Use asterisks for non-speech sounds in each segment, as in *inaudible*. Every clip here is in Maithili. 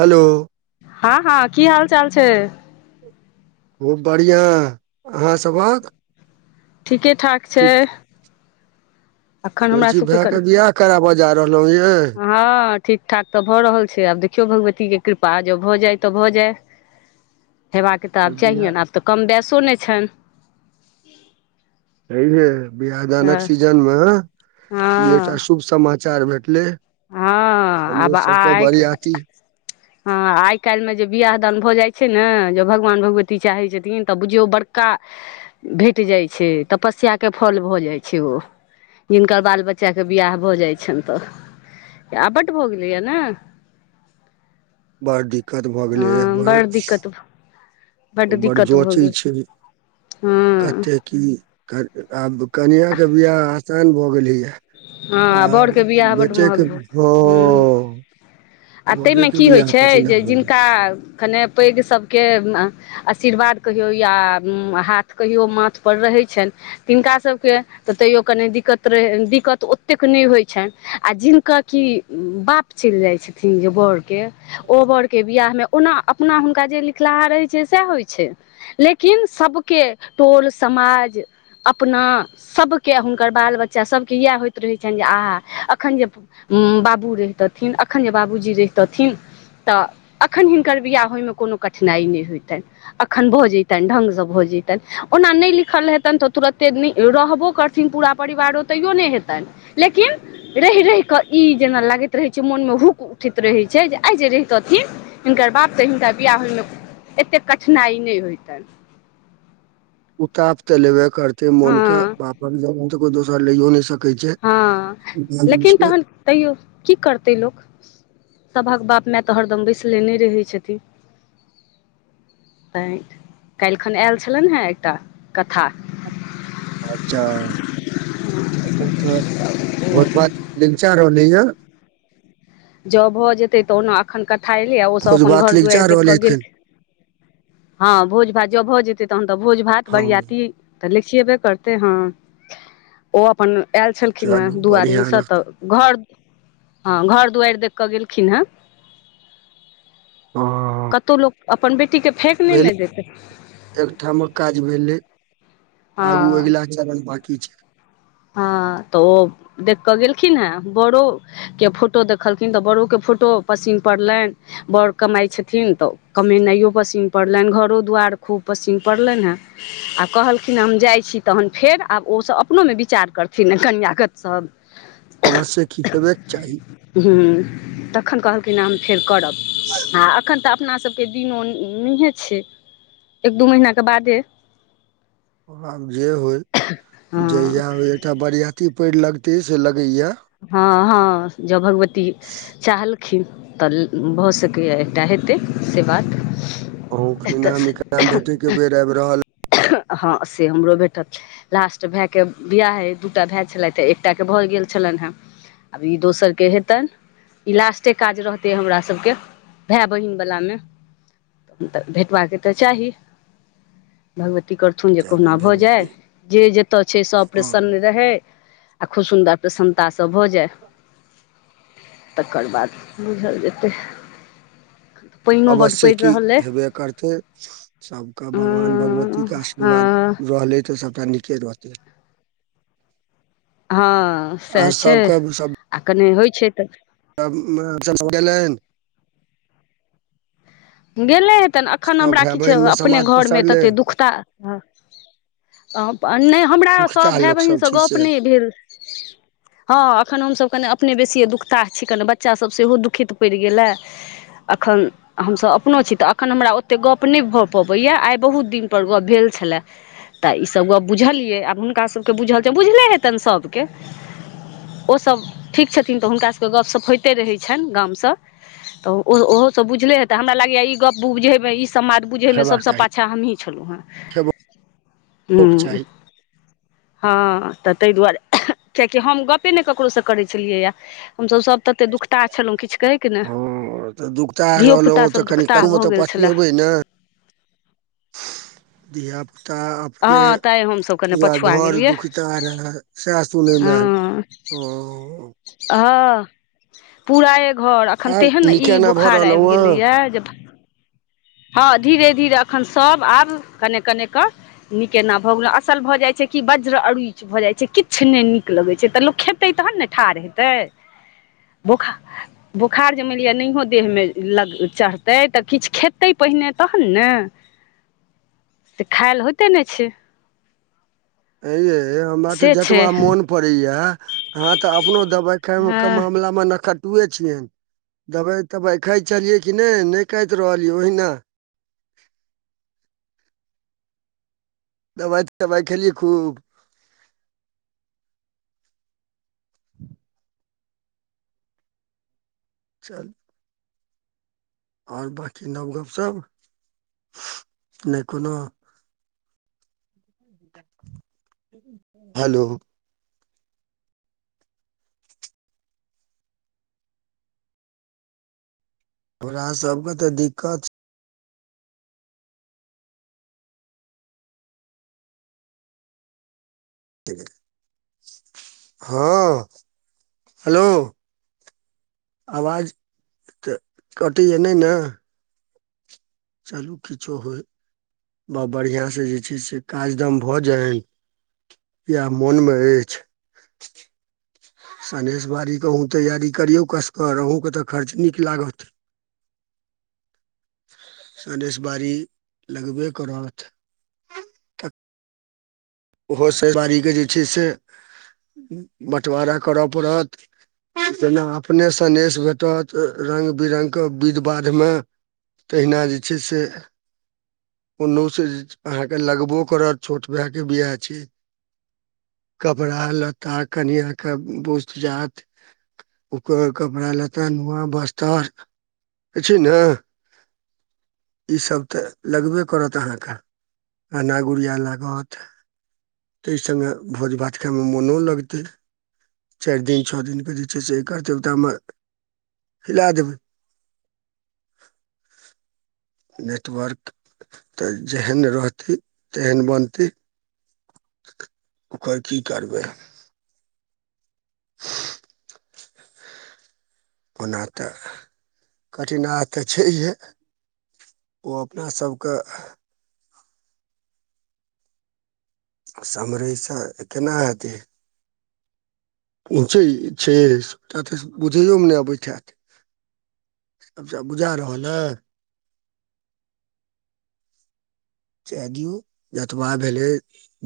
हेलो हँ हँ की हाल चाल छै खूब बढ़ियां अहाँ सभक ठीके ठाक छै ठीक अखन सुनै हमरा छी सबके भायके कन बियाह कराबऽ जा रहलौं ये हँ ठीकठाक तऽ भऽ रहल छै आब देखियौ भगवतीके कृपा जँ भऽ जाइ तऽ भऽ जाइ हेबाक तऽ अरे आब बियाह चाहियै ने आब तऽ कम बेसो नहि छनि ह हे बियाह दानक हँ सीजनमे ई एकटा हँ शुभ समाचार भेटलै हँ आब हमरो सबका आइ बारी आती हँ आइ काल्हिमे जे बिआह दान भऽ जाइत छै ने जँ भगवान भगवती चाहैत छथिन तऽ बुझियौ बड़ का भेट जाइ छै तपस्या के फल भऽ जाइ छै ओ हिनका बाल बच्चा के बियाह भऽ जाइ छनि तऽ याबट भ गालय हाँ न बड़ दिक्कत भऽ गेलै ए हँ बर बड़ दिक्कत बड्ड बड़ दिक्कत भऽ जोचे गेल छै हँ कतेक कर आब कनिआ के बियाह आसान भऽ गेलीया ह बरके वियाह बड्ड महग भऽ ह हँ आ बड़े तयमे के कि होइत बियाह छै कठिना जे भऽ गेल जिनका कने पैघ सभके आशीर्वाद कहियौ या हाथ कहियो माथपर रहैत छैन। तिनका सभके तऽ तैयो कनि दिक्कत रहे दिक दिक्कत ओतेक नहि होई छनि आओ जिनका कि बाप चलि जाई छथिन जे बोर के ओबरके वियाहमे ओना अपना हुनका जे लिखलाहा रहैत छै सएह होई छै लेकिन सभके टोल समाज अपना सभके हुनकर बाल बच्चा सभके इएह होइत रहै छनि जे आहा एखन ज बाबू रहितथिन एखन जे बाबूजी रहितथिन तऽ एखन हिनकर बिआह होई मे कोनो कठिनाइ नहि होइतनि एखन भऽ जैतनि ढ्गसँ भऽ जैतनि ओना नहि लिखल हेतनि तऽ तुरते नहि रहबो करतनि थीन पूरा परिवारो तेयो नहि हेतनि लेकिन रहि रहि कऽ ई जेना लागैत रहैत छै मोनमे हुक उठैत रहैत छै जे आई जे रहितथिन हिनकर बाप तऽ हिनका बियाह होइमे एतेक कठिनाइ नहि होइतनि उताप तऽ लेबे करते मोन के हँ वापर जग तऽ कोई दोसर लयो नै सकत ह लेकिन तहन तै कि करतै लोक सभ कऽ बाप माय तऽ हरदम बैसलेने रहै छथिन तै काल्हिखन आयल छलनि हे एकटा कथा अच्छा बहुत बात। चार होल या ज भऽ जेतै तऽ ओना एखन कथा एलै आ ओसभ भोज अपन भात घर निचा दुआरि देख रहलै कऽ एखन गेलखिन ह भोज भात जब भऽ जेतै तहन तऽ भोज भात हँ बरियात तऽ लिखियेबे करते हँ ओ अपन आयल छलखिन हे चलू दू बढ़िया आदमीसँ रह तऽ घर ह घर दुआरि देख कऽ गेलखिन ह हँ कतहु लोक अपन बेटीके फेक नहि भेलै ने जेतै एकठामक काज भेलै आगू हँ अगिला चरण बाकि छै ह तऽ ओ देख कऽ गेलखिन हे बड़ो के फोटो देखलखिन तऽ बड़ो के फोटो पसन पड़लनि बड़ कमाई तऽ छथिन तऽ कमेनाई यओ पसन पड़लनि घरो दुआरि खूब पसीन पड़लनि हे आ कहलखिन हम जाई छी तहन फेर आब ओसभ अपनो मे उपचार करथिन कनियागत सभ। अवश्य खी हेबे के चाही हू तखन कहलखिन हम फेर करब आ एखन तऽ अपनासभके दिनो नहि छै एक दू महीनाके बादे आब जे होय हँ जहिया एकटा बरियाती पेड़ लगते से लगेया। ह ह जौ भगवती चाहल खिन तऽ भऽ सकैए एकटा हेते से बात अहू इना मिथिला मे भेटे के बेर आबि रहल ह से हमरो भेटल छै लास्ट भायके ब्याह हइ दू टा भाय छलथि एकटाके भऽ गेल छलनि हे आब ई दोसर के हेतनि। ई लास्टे काज रहते हमरा सभके भाय बहिन वाला मे तऽ भेटबाका के तऽ चाही भगवती करे रथुन जे चालू कहुना भऽ भेलै जाई की जे जतऽ छै से ऑपरेशन हँ मे रहे आओर खूब सुन्दर प्रसन्नता स भऽ जाए तकर बाद बुझल जेतै पानिओ बड्ड अवश्ये पड़ि की रहल अइ हेबे करतै सबके अ भगवान भगवती के आशीर्वाद रहलै तऽ सबटा नीके रहतै तऽ *inaudible* हँ सैह छै सब आ कने होइ छै तऽ सब गेलनि *unintelligible* गेलै हेतैन एखन सब हमरा भाय किछु बहिन मे अपने समाज घरमे पसरले तते दुखता रहे नय हमरा दुखिता सभ भे लोक सब बहिनसँ छी गप्प से नय भेल हँ एखन हमसभ कनि अपने बेसियए दुखताह छी कनि बच्चासभ सेहो दुखित पड़ि गेलए अखन हमसब एखनो छी तऽ एखन हमरा ओतेक गप्प नय भऽ पबैए आइ बहुत दिनपर गप्प भेल छलए। तऽ ईसभ गप बुझलियै आब हुनकाभकेँ बुझल छै बुझले हेतनि सभके ओसभ ठीक छथिन तऽ हुनका सबके गपशप होइते रहै छनि गामसँ तऽ ओहो सब बुझले हेत हमरा लागै ई गप बुझैमे ई समाद बुझै मे हेबाक सबसँ चाही पाछाँ हमही छलहुँ हेन हेबो के हँ चाही हँ तऽ ताहि दुआरे कियेकि हम गप्पे नय ककरोसँ करै छलियैए हमसभ सभ तते दुखता छलौं किछु कहै के नय धियो पुता सब दुख कनिओ *unintelligible* तऽ पछुऐबै ने धिया पुता आब हँ तैंय हमसभ कने पछुआ गेलियै दुखिता रहए सएह सुनयमे हँ आयल ओ हँ पूरा ए घर आ एखन आर तेहन ई नीके एना भऽ बोखार आबि रहलहुँ हेँ गेलैए जे हँ धीरे धीरे एखन सभ आब कने कनेक नीक एना भऽ गेलहु असल भऽ जाइत छै कि वज्र अरुच भऽ जाइत छै किछ नय नीक लगैत छै तऽ लोक खेत खेतै तहन ने ठाढ़ हेतै बोखार बोखार जे मानि लिअ नहियों देहमे लग चढ़तै तऽ किछ खेतै खेतै पहिने तहन ने खायल होइते नय छै आंय ये हमरा ते से छै जतबा मोन पड़े ये अहाँ तऽ अपनो दवाइ खेर ओकर हँ मामला मे नखर तुऐ छियनि दवाइ तवाइ खाइत छलियै कि नय नय काइत रहलियै ओहिना दबाइ तबाइ खेलियै खूब *inaudible* चल आर बाँकी नव गपशप नय कोनो हेलो तोरा सब के तऽ दिक्कत हँ हेलो आवाज तऽ कटैये नय ने चलू किछो होय ब बढ़ियाँ से जे छै से काज दम भऽ जाय इहा मोन मे अछि सनेस बाड़ी के अहाँ तैयारी करियौ कसकर अहूंके तऽ खर्च नीक लागत सनेस बाड़ी लगबे करत ओहो से अइ बारीे जे छै से बटवारा करय पड़त जेना अपने सनेेस भेटत रंग बिरंगके विध बाधमे तहिना जे छै से ओनो स अहाँकेँ लगबो करत छोट भाय केँ बियाह छी कपड़ा लत्ता कनिआ के बूझ जात ओकर कपड़ा लत्ता नुआ बस्तर अछि न ईसभ तऽ लगबे करत अहाँ कऽ *inaudible* गहना गुड़िया लागत तैय संगे भोज भात खाइमे मोनो लगतै चैर दिन छ दिन केँ जे छै से *unintelligible* हिला देबै नेटवर्क *inaudible* तऽ जेहन रहतै तेहन बनतै *inaudible* ओकर की करबै *unintelligible* ओना तऽ *inaudible* कठिनाह तऽ छैहे ओ अपना सभ कऽ समरै स केना हेतै छैय छैय *unintelligible* बुझैमे नै अबैत हैत अब जा बुझा रहलै जाए दियौ जतबा भेलै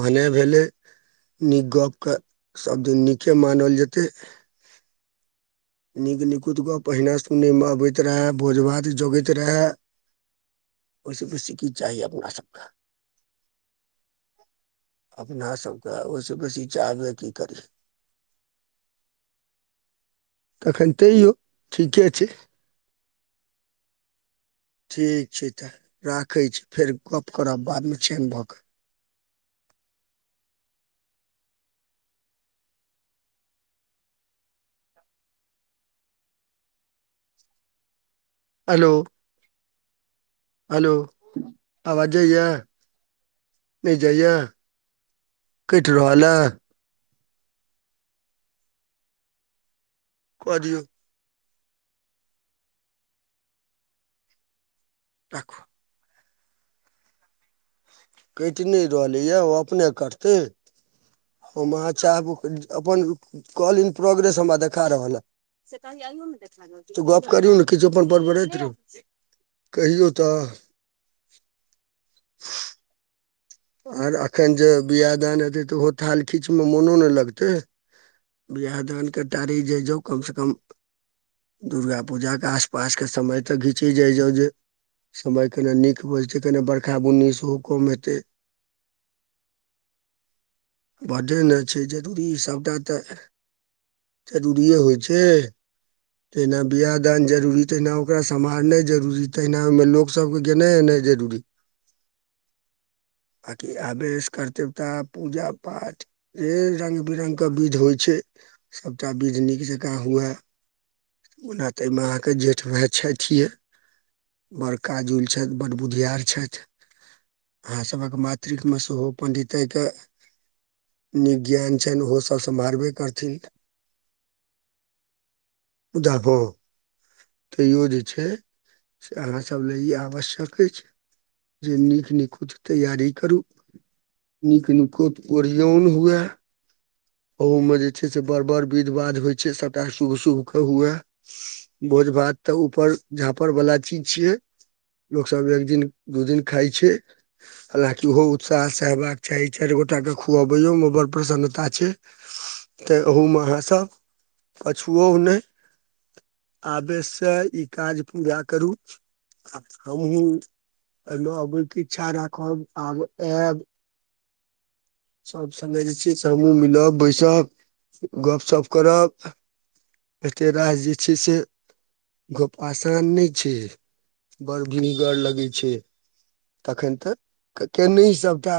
भने भेलै नीक गप कऽ सब दिन नीके मानल जेतै नीक निकुत गप अहिने सुनै मऽ अबैत रहै भोज भात जोगैत रहए ओइ स बेसी की चाही अपना सब कऽ अपना सब कऽ ओइ स बेसी चाहबे की करी तखन तैयो *inaudible* ठीके छै ठीक छै तऽ राखै छी फेर गप करब बाद में चेन भऽ कऽ हेलो। हेलो *inaudible* आवाज जै यऽ नै जाइ यऽ *inaudible* कैट रहल अ कऽ दियऔ राखु काइट नै रहलैए ओ अपने कटतै ओ *unintelligible* अपन कोलिंग प्रोग्रेस हमरा देखा रहल यऽ अहियो में देखे रहल गप करही न किछ अपन बड़ - बड़ैत रहूँ *inaudible* कहियौ तऽ *unintelligible* आर एखन जे बियाह दान हेतै तऽ ओहो थाल खींचमे मोनो नै लगतै वियाह दाने टारै जय जैअ कम स कम दुर्गा पूजा कऽ आस पास कऽ समय तऽ घिचै जाइ जाउ जे समय कने नीक भजैते कने बर्खा बुन्नी सेहो कम हेतै बडडे ने छै जरूरी सभटा तऽ *inaudible* जरूरिए होइ छै तहिना बियाह दान जरुरी तहिना ओकरा सम्हारनाइ जरूरी तहिना ओइमे लोक सब केँ गेना एनाइ जरुरी आ की आवेश कतेवता पूजा पाठ ऐ रंग बिरंग कऽ विधि होइ छै सभटा विध नीक जँका हुए ओना तऽ यैमे अहाँकेँ जेठ भाइ छैथिए बड़ काजूल छैथ बड़ बुधियार छैथ *inaudible* अहाँ अहाँ कऽ मातृक में सेहो पण्डिताय कऽ नीक ज्ञान छैन ओहो सभ सम्हारबे करथिन उदाप हा तैयो जे छै से अहाँ सभ लऽ ई आवश्यक अछि जे नीक नीकुत तैयारी करू नीक नुकोत ओरियन हुए ओहूमे जे छै से बड़ बड़ विध बाध होई छै सभटा शुभ शुभके हुए भोज भात तऽ ऊपर झाँपड़ वाला चीज छियै लोको सभ एक दिन दू दिन खाई छै हलकि ओहो उत्साह से हेबाक चाही चारि गोटा के खुवबेयो मे बड़ प्रसन्नता छै तऽ ओहू मे अहाँ सभ पछुओ नहि आवेष सँ ई काज पूरा करू हमहु एहिमे अबैके इच्छा राखब आब आयब सभ संगे जे छै हमू मिलब बैसब गपशप करब एते रास जे छै सँ गप आसान नहि छै बड़ भिगर लगै छै तखन तऽ केन सभटा